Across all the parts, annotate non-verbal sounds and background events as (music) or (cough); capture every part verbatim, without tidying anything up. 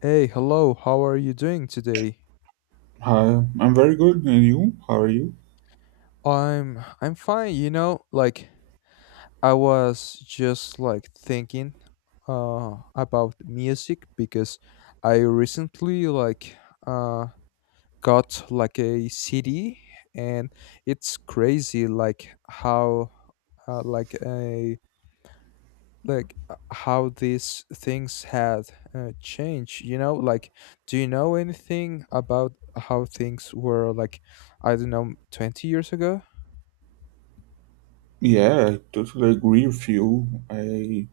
Hey, hello. How are you doing today? Hi, I'm very good. And you? How are you? I'm I'm fine, you know, like I was just like thinking uh about music because I recently like uh got like a C D. And it's crazy like how uh, like a like uh, how these things had uh, changed, you know like, do you know anything about how things were like, I don't know, twenty years ago? Yeah, I totally agree with you. I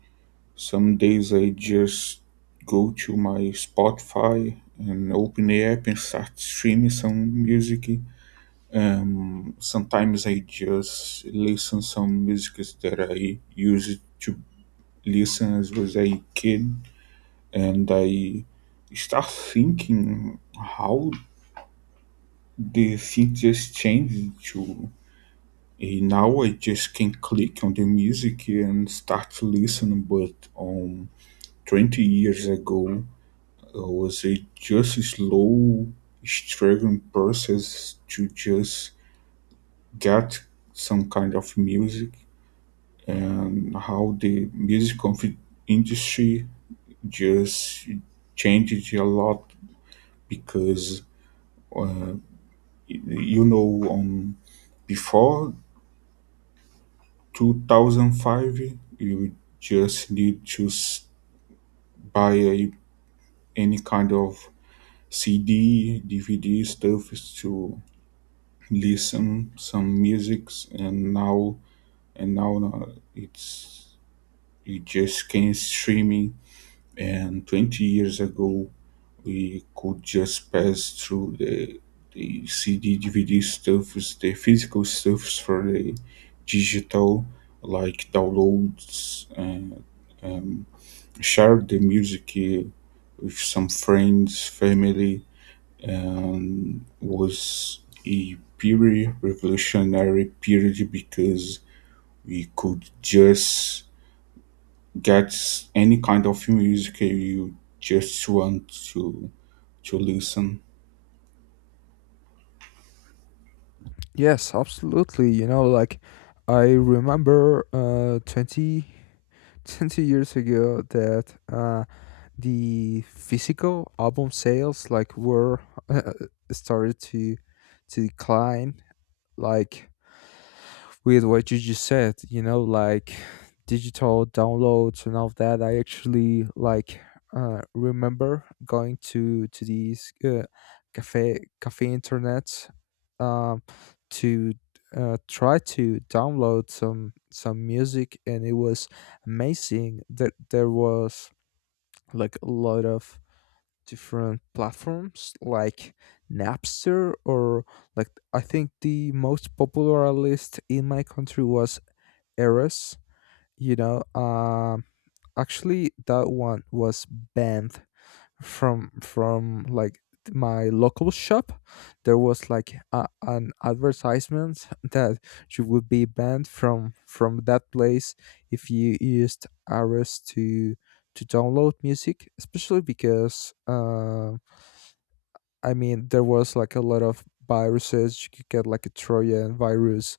Some days I just go to my Spotify and open the app and start streaming some music. Um, sometimes I just listen some music that I used to listen as was a kid, and I start thinking how the things just changed to Eh, now I just can click on the music and start to listen, but um, twenty years ago, I was a just a slow, struggling process to just get some kind of music and how the music of the industry just changed a lot because uh, you know um, before two thousand five you just need to s- buy a, any kind of C D, D V D stuff is to listen some musics, and now and now uh, it's you just can streaming. And twenty years ago, we could just pass through the the C D, D V D stuffs, the physical stuffs for the digital, like downloads, uh, um, share the music uh, with some friends, family, um, was a purely revolutionary period because we could just get any kind of music you just want to to listen. Yes, absolutely. You know, like, I remember uh twenty (laughs) twenty years ago that uh the physical album sales like were (laughs) started to to decline, like, with what you just said, you know, like digital downloads and all of that. I actually like uh, remember going to to these uh, cafe cafe internet, um, to uh, try to download some some music, and it was amazing that there was like a lot of different platforms like Napster, or like I think the most popular list in my country was eras, you know. Um actually that one was banned from from like my local shop. There was like a, an advertisement that you would be banned from from that place if you used eras to to download music, especially because uh, I mean, there was like a lot of viruses. You could get like a trojan virus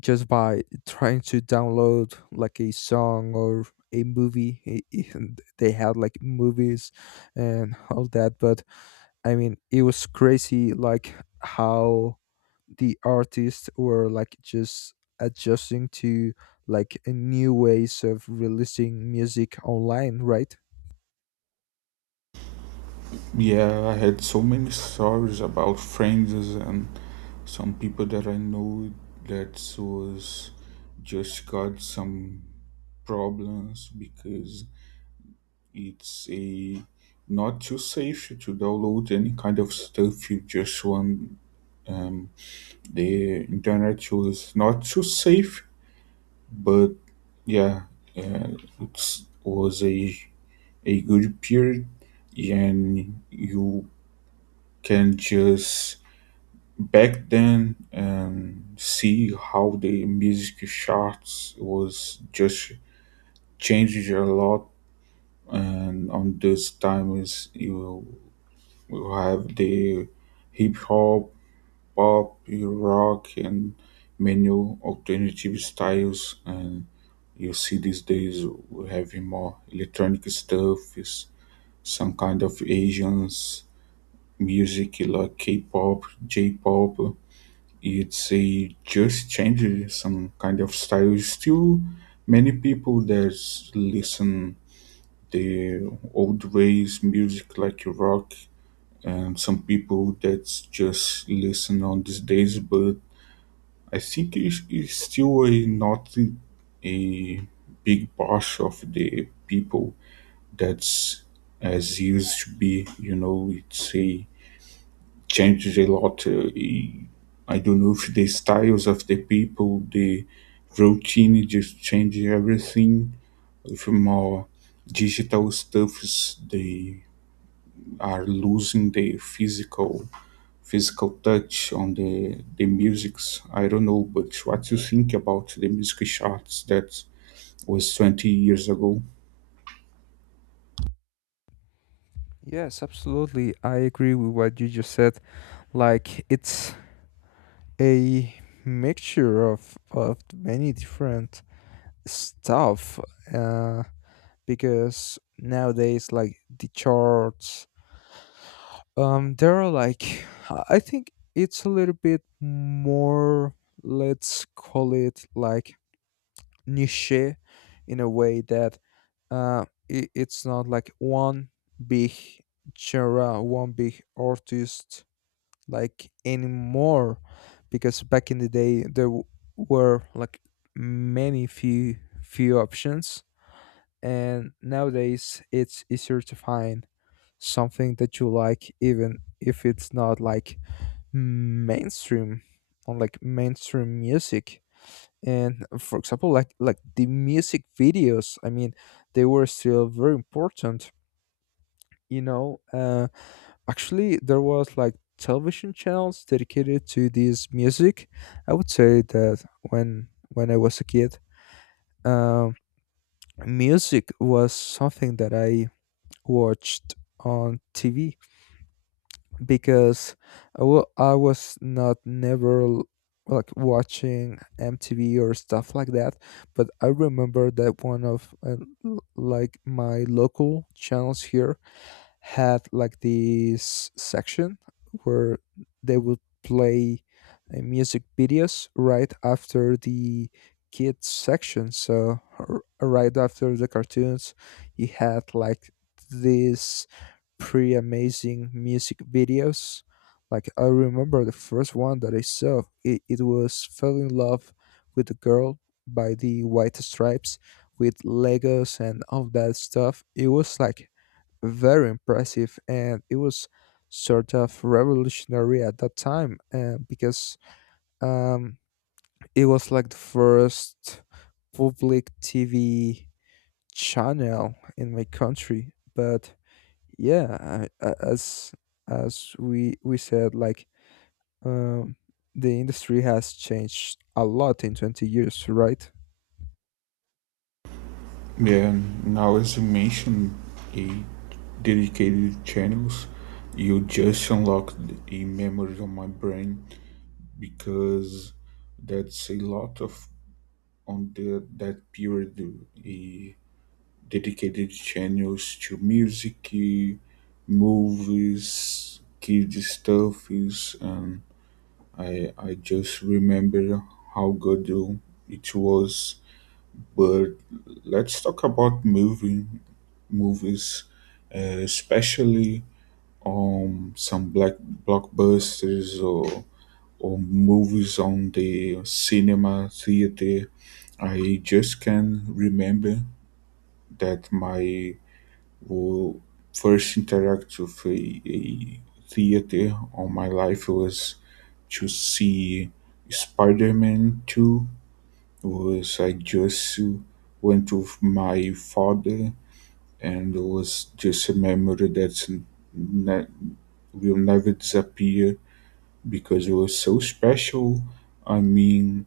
just by trying to download like a song or a movie. I- i- and they had like movies and all that. But I mean it was crazy like how the artists were like just adjusting to, like, uh, new ways of releasing music online, right? Yeah, I had so many stories about friends and some people that I know that was just got some problems because it's a not too safe to download any kind of stuff you just want. Um, the internet was not too safe, but yeah, uh, it was a a good period, and you can just back then, um, see how the music charts was just changed a lot. And on this time is you. We have the hip hop, pop, rock, and many alternative styles. And you see these days we having more electronic stuff, is some kind of Asians music like K-pop, J-pop. It's a just changed some kind of style. Still, many people that listen the old ways music like rock, um, some people that just listen on these days, but I think it's, it's still a, not a big part of the people that's as used to be. You know, it's a changes a lot. Uh, e- I don't know if the styles of the people, the routine just changes everything. With more digital stuffs, they are losing the physical physical touch on the the musics. I don't know, but what you think about the music charts that was twenty years ago? Yes, absolutely, I agree with what you just said. Like, it's a mixture of of many different stuff. uh, because nowadays like the charts, um there are like, i I think, it's a little bit more, let's call it, like, niche, in a way that uh i- it's not like one big genre, one big artist, like, anymore. Because back in the day, there w- were like many few few options, and nowadays it's easier to find something that you like, even if it's not like mainstream, on, like, mainstream music. And for example, like, like the music videos, I mean, they were still very important, you know. Uh actually, there was like television channels dedicated to this music. I would say that when when I was a kid, um music was something that I watched on T V. Because I wa- I was not never l- like watching M T V or stuff like that, but I remember that one of uh, l- like my local channels here had like this section where they would play uh, music videos right after the kids section, so r- right after the cartoons, you had like this pretty amazing music videos. Like I remember the first one that I saw, it, it was Fell in Love with the Girl by the White Stripes, with Legos and all that stuff. It was like very impressive, and it was sort of revolutionary at that time, uh, because um, it was like the first public T V channel in my country. But yeah, I- a- as as we we said, like, um the industry has changed a lot in twenty years, right? Yeah, now as you mentioned, a dedicated channels, you just unlocked a memory on my brain because that's a lot of on the that period a dedicated channels to music, eh, movies, kids stuff is, um, I I just remember how good uh, it was. But let's talk about movie movies, uh, especially um some black blockbusters or or movies on the cinema theater. I just can remember that my who first interact with a, a theater all my life was to see Spider-Man two. Was I just went with my father and it was just a memory that's ne- will never disappear because it was so special. I mean,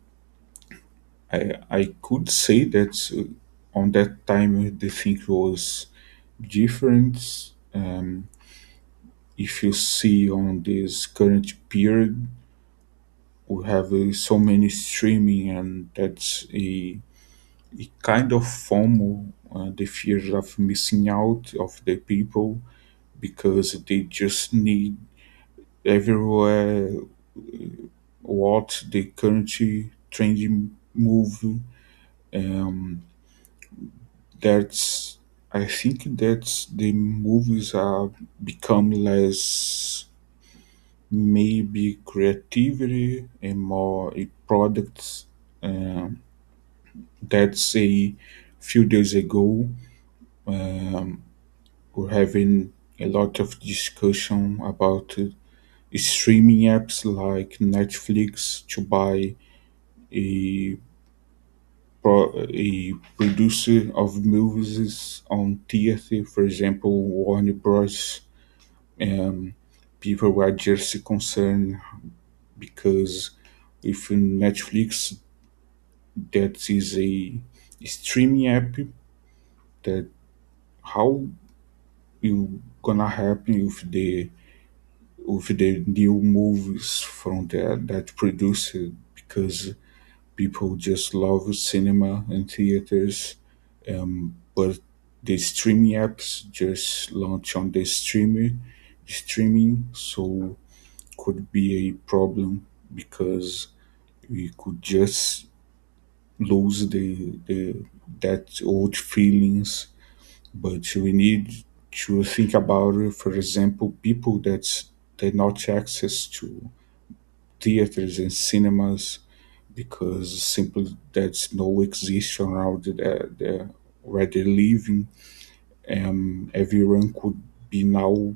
I, I could say that, uh, on that time the thing was different. Um, if you see on this current period, we have uh, so many streaming, and that's a, a kind of FOMO, uh, the fear of missing out of the people because they just need everywhere what the current trending movie. Um, that's I think that the movies are become less maybe creativity and more a products, um, that say few days ago, um, we're having a lot of discussion about uh, streaming apps like Netflix to buy a pro- a producer of movies on theater, for example, Warner Bros. Um, People were just concerned because if Netflix that is a streaming app that how you gonna help you with the with the new movies from that that produce, because people just love cinema and theaters, um but the streaming apps just launch on the streamer streaming, so could be a problem because we could just lose the the that old feelings. But we need to think about, for example, people that they not access to theaters and cinemas because simply that's no exist around the, the, where they're living, and everyone could be now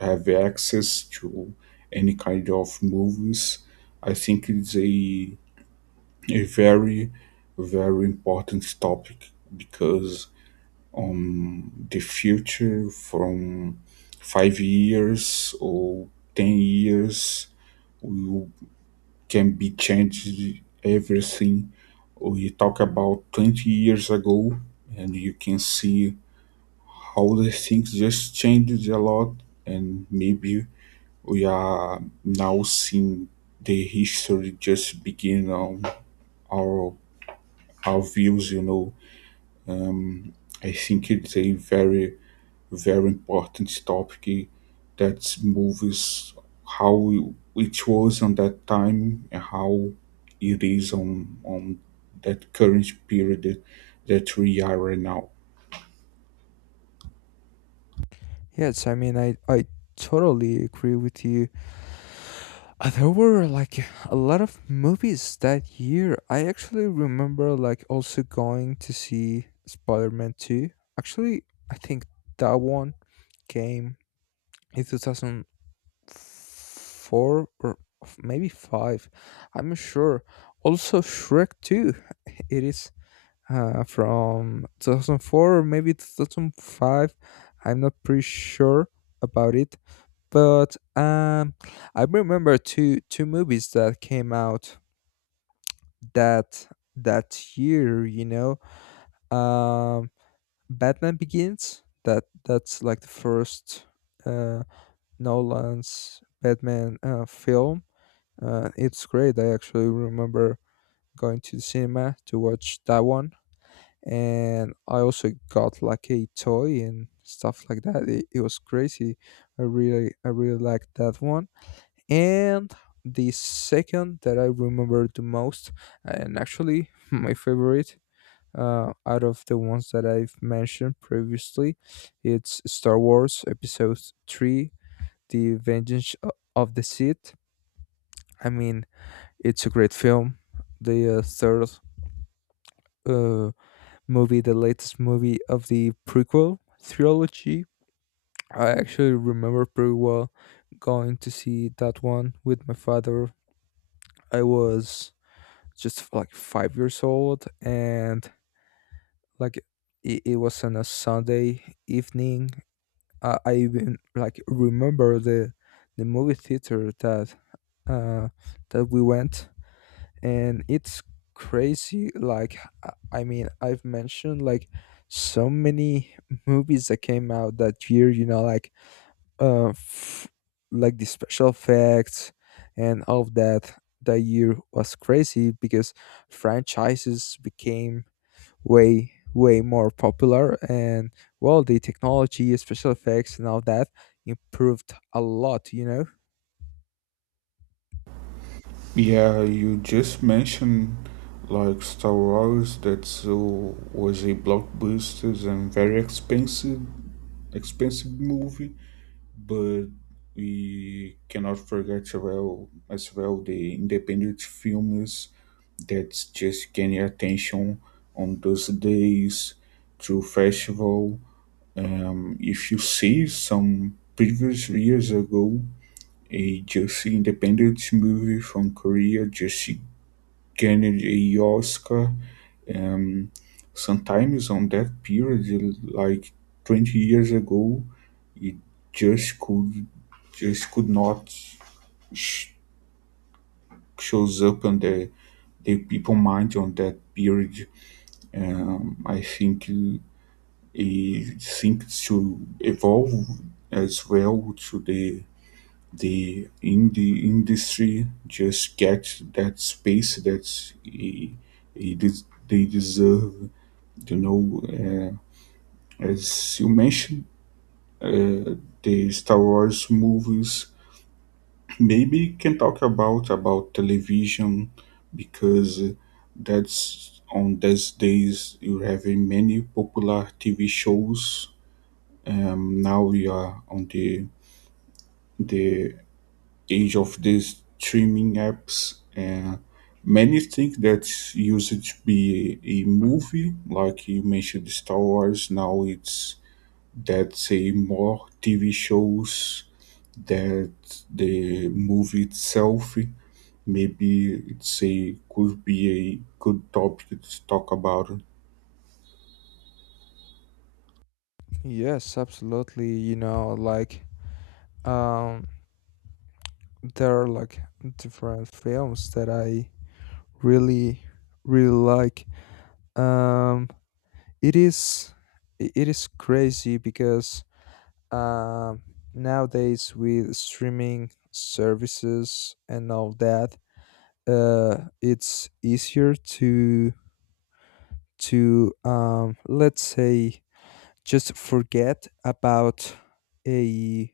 have access to any kind of movies. I think it's a a very very important topic because on the future from five years or ten years we can be changed everything. We talk about twenty years ago and you can see how the things just changed a lot, and maybe we are now seeing the history just begin on our our views, you know um, I think it's a very very important topic that movies how it was on that time and how it is on on that current period that we are right now. Yes, I mean, i i totally agree with you. Uh, there were like a lot of movies that year. I actually remember like also going to see Spider-Man two. Actually, I think that one came in two thousand four, or f- maybe five. I'm not sure. Also, Shrek two. It is uh, from twenty oh four or maybe two thousand five. I'm not pretty sure about it. But um, I remember two two movies that came out that that year, you know. um, Batman Begins. That that's like the first uh, Nolan's Batman uh, film. Uh, it's great. I actually remember going to the cinema to watch that one, and I also got like a toy and stuff like that. It, it was crazy. I really, I really liked that one. And the second that I remember the most, and actually (laughs) my favorite, uh, out of the ones that I've mentioned previously, it's Star Wars Episode Three: The Vengeance o- of the Sith. I mean, it's a great film. The uh, third uh, movie, the latest movie of the prequel trilogy. I actually remember pretty well going to see that one with my father. I was just like five years old, and like it, it was on a Sunday evening. Uh, I even like remember the the movie theater that uh, that we went, and it's crazy. Like, i I mean, I've mentioned like so many movies that came out that year, you know. Like, uh f- like the special effects and all of that, that year was crazy, because franchises became way way more popular. And, well, the technology, special effects and all that, improved a lot you know Yeah, you just mentioned like Star Wars that so, was a blockbuster and very expensive expensive movie, but we cannot forget as well as well the independent films that's just getting attention on those days through festival. Um, if you see some previous years ago, a just independent movie from Korea just gained a Oscar. Um, Sometimes on that period, like twenty years ago, it just could just could not sh- shows up on the the people mind on that period. Um, I think it seems to evolve as well to the the indie industry just get that space that it, it des- they deserve. You know, uh, as you mentioned, uh, the Star Wars movies maybe can talk about about television, because that's on these days you have many popular T V shows, um, now we are on the the age of these streaming apps. Uh, many think that used to be a movie like you mentioned Star Wars, now it's that's a more TV shows that the movie itself, maybe it's a could be a good topic to talk about. Yes, absolutely, you know, like, um there are like different films that I really really like. Um, it is i- it is crazy because, um, nowadays, with streaming services and all that, uh, it's easier to to um, let's say, just forget about a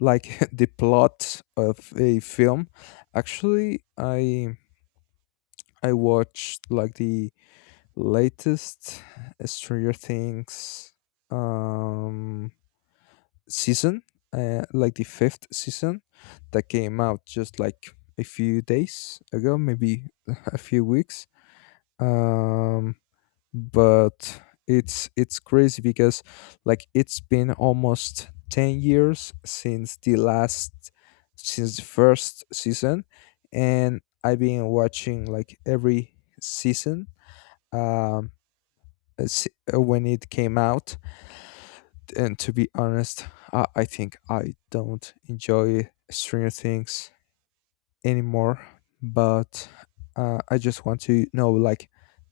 like, (laughs) the plot of a film. Actually, I I watched like the latest Stranger Things um season, uh, like the fifth season, that came out just like a few days ago, maybe (laughs) a few weeks. Um, but it's it's crazy because, like, it's been almost ten years since the last, since the first season, and I've been watching like every season, um, s- uh, when it came out. And to be honest, I, I think I don't enjoy Stranger Things anymore. But uh, I just want to know, like,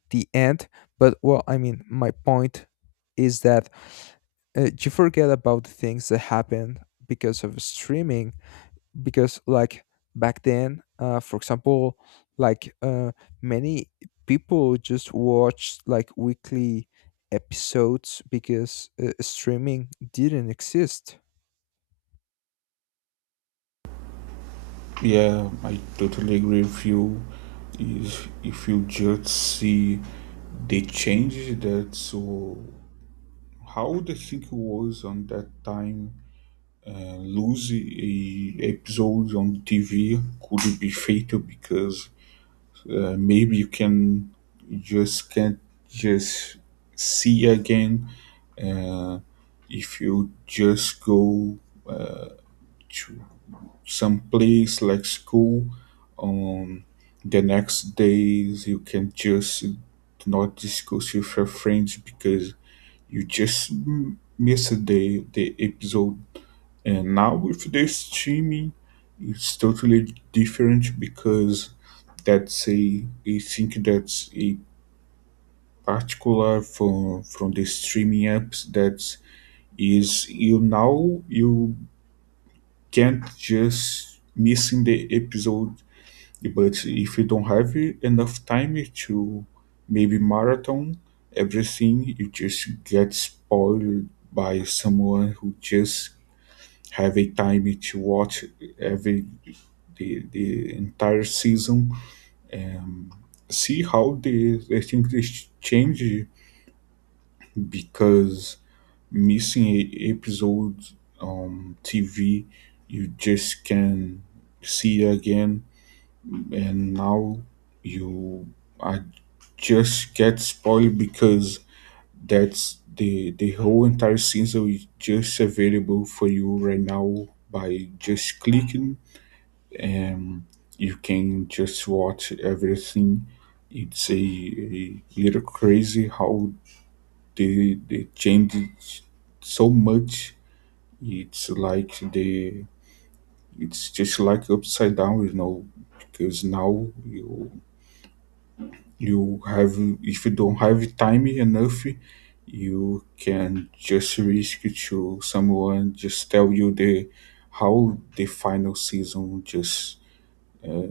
the end. But, well, I mean, my point is that, uh, you forget about the things that happen because of streaming. Because like, back then, uh, for example, like, uh, many people just watched like weekly episodes, because uh, streaming didn't exist. Yeah, I totally agree with you. If, if you just see they changed that, so how the thing was on that time, uh, lose a episodes on T V could be fatal because, uh, maybe you can just can't just see again. uh, if you just go to some place like school, um the next days you can just not discuss with your friends because you just m- miss the the episode. And now with the streaming it's totally different because that's a I think that's a particular from from the streaming apps that is you now you can't just missing the episode. But if you don't have enough time to maybe marathon everything, you just get spoiled by someone who just have a time to watch every the, the entire season, and see how they I think they sh- change because missing a episode on T V you just can see again, and now you are just get spoiled because that's the the whole entire season is just available for you right now by just clicking, and you can just watch everything. It's a, a little crazy how they they changed it so much. It's like the it's just like upside down, you know, because now you you have if you don't have time enough you can just risk to someone just tell you the how the final season just, uh,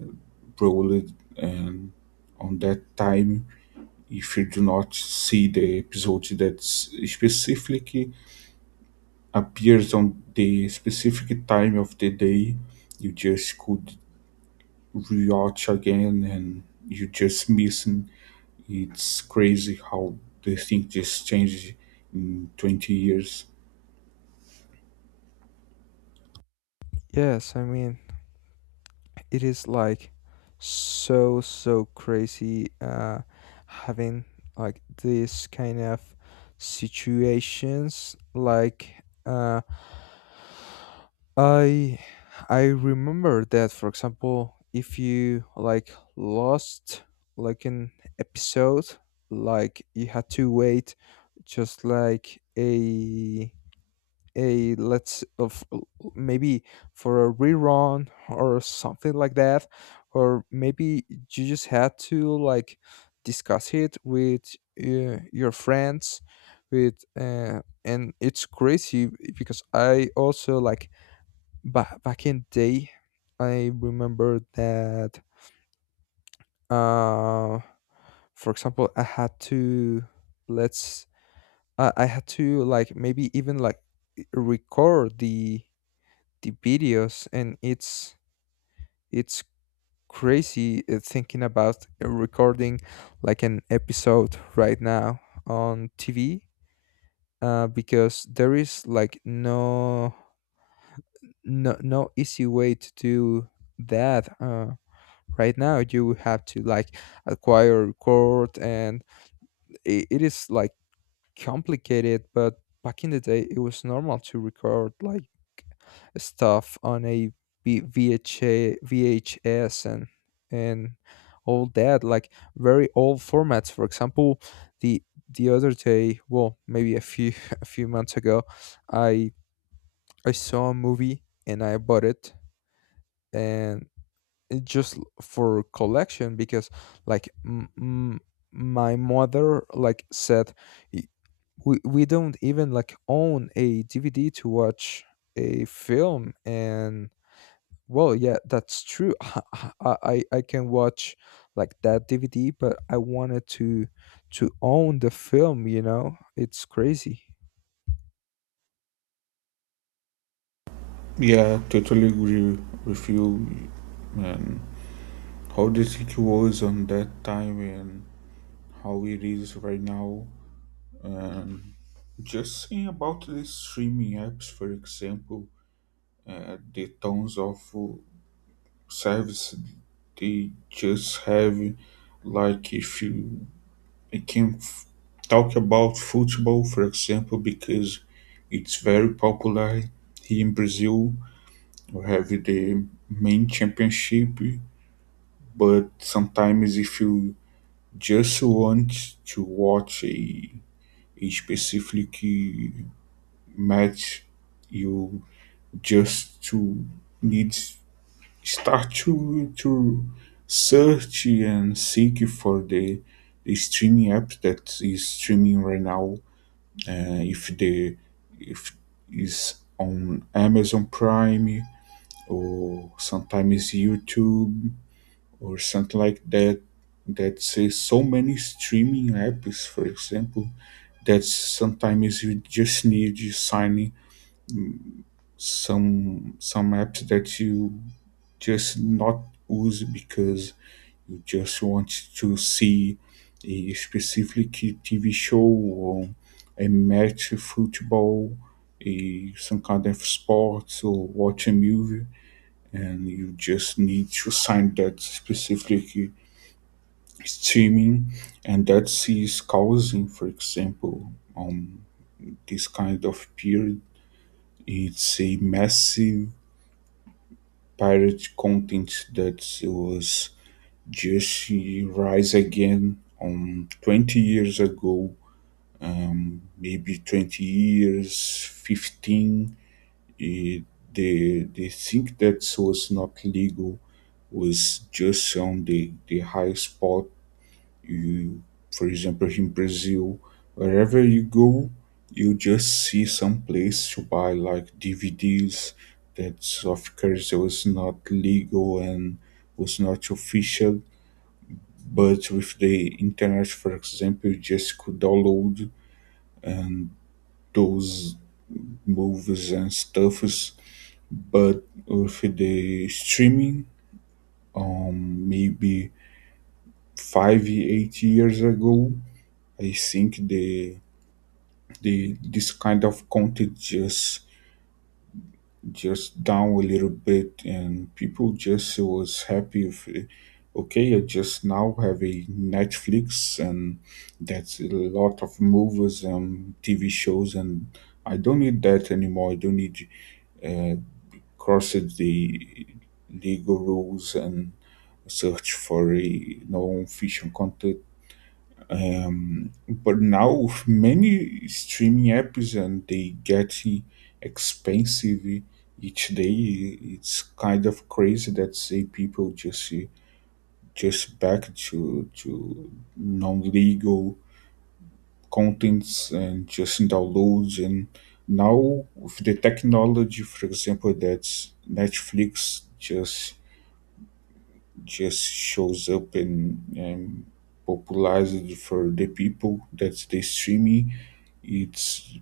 rolled. And on that time, if you do not see the episode that specifically appears on the specific time of the day, you just could rewatch again and you just missing. It's crazy how they think just changed in twenty years. Yes, I mean, it is like so so crazy, uh having like this kind of situations. Like, uh i i remember that, for example, if you like lost like an episode, like you had to wait just like a a let's of maybe for a rerun or something like that. Or maybe you just had to like discuss it with uh, your friends, with uh, and it's crazy because I also, like, ba- back in day, I remember that, uh for example, i had to let's i i had to like maybe even like record the the videos. And it's it's crazy, uh, thinking about uh, recording like an episode right now on T V, uh, because there is like no no no easy way to do that. Uh, right now you have to like acquire, record, and it, it is like complicated. But back in the day, it was normal to record like stuff on a V- VHA, V H S, and and all that, like very old formats. For example, the the other day, well, maybe a few (laughs) a few months ago, I I saw a movie and I bought it, and it just l- for collection, because, like, m- m- my mother, like, said, "Y- we we don't even like own a D V D to watch a film." And, well, yeah, that's true. (laughs) I I, I can watch like that D V D, but I wanted to to own the film, you know it's crazy. Yeah, totally agree with you. And how the city was on that time and how it is right now. And just saying about the streaming apps, for example, uh, the tons of uh, service they just have. Like if you I can f- talk about football, for example, because it's very popular here in Brazil. We have the main championship, but sometimes if you just want to watch a, a specific match, you just to need start to to search and seek for the, the streaming app that is streaming right now, uh, if the if is on Amazon Prime or sometimes YouTube or something like that. That's, uh, so many streaming apps, for example, that sometimes you just need you signing some some apps that you just not use because you just want to see a specific T V show or a match of football, a, some kind of sports or watch a movie, and you just need to sign that specific streaming, and that is causing, for example, um, this kind of period. It's a massive pirate content that was Jesse Rise Again on twenty years ago, um, maybe twenty years, fifteen. It, they, they think that was not legal was just on the, the high spot. You, for example, in Brazil, wherever you go, you just see some place to buy like D V Ds that, of course, was not legal and was not official, but with the internet, for example, you just could download and those movies and stuffs. But with the streaming, um, maybe five, eight years ago, I think the the this kind of content just just down a little bit, and people just was happy if, uh, okay, I just now have a Netflix and that's a lot of movies and TV shows, and I don't need that anymore. I don't need, uh cross the legal rules and search for a non-fiction content. Um, but now with many streaming apps and they get expensive each day, it's kind of crazy that say people just just back to to non-legal contents and just downloads, and now with the technology, for example, that Netflix just just shows up and, and popularized for the people. That's the streaming. It's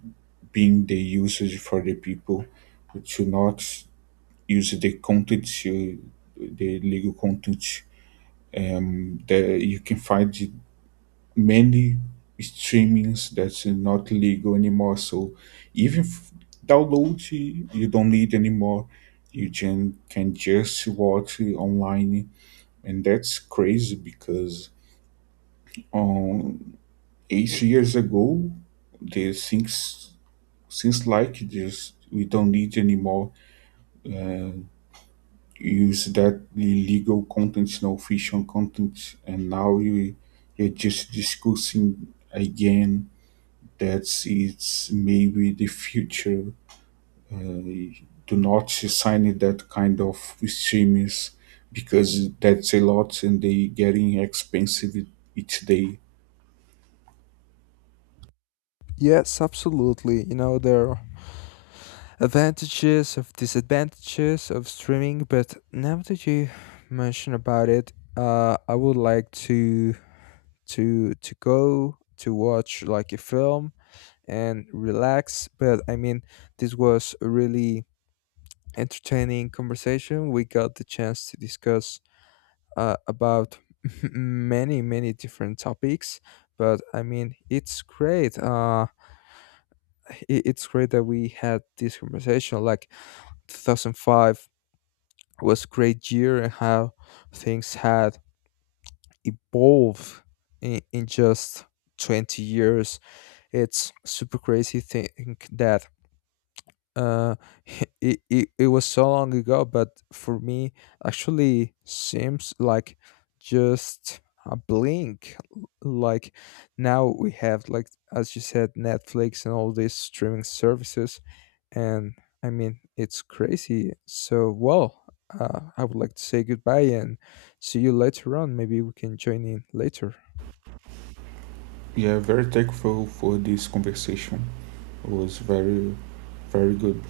being the usage for the people to not use the content, uh, the legal content. Um, that you can find many streamings that's not legal anymore. So even f- download, you don't need anymore. You can, can just watch online, and that's crazy because um eight years ago they things since like just we don't need anymore, uh, use that illegal content, no fiction content, and now you you're just discussing again that it's maybe the future. Uh, do not sign that kind of streams because that's a lot and they getting expensive each day. Yes, absolutely, you know, there are advantages of disadvantages of streaming, but now that you mention about it, uh I would like to to to go to watch like a film and relax. But I mean, this was a really entertaining conversation. We got the chance to discuss, uh, about, (laughs) many many different topics. But I mean, it's great. Uh, it, it's great that we had this conversation. Like, two thousand five was great year, and how things had evolved, in, in just twenty years. It's super crazy think that, uh (laughs) it, it, it was so long ago, but for me actually seems like just a blink. L- like, now we have like, as you said, Netflix and all these streaming services, and I mean, it's crazy. So, well, uh, I would like to say goodbye and see you later on, maybe we can join in later. Yeah, very thankful for this conversation. It was very, very good.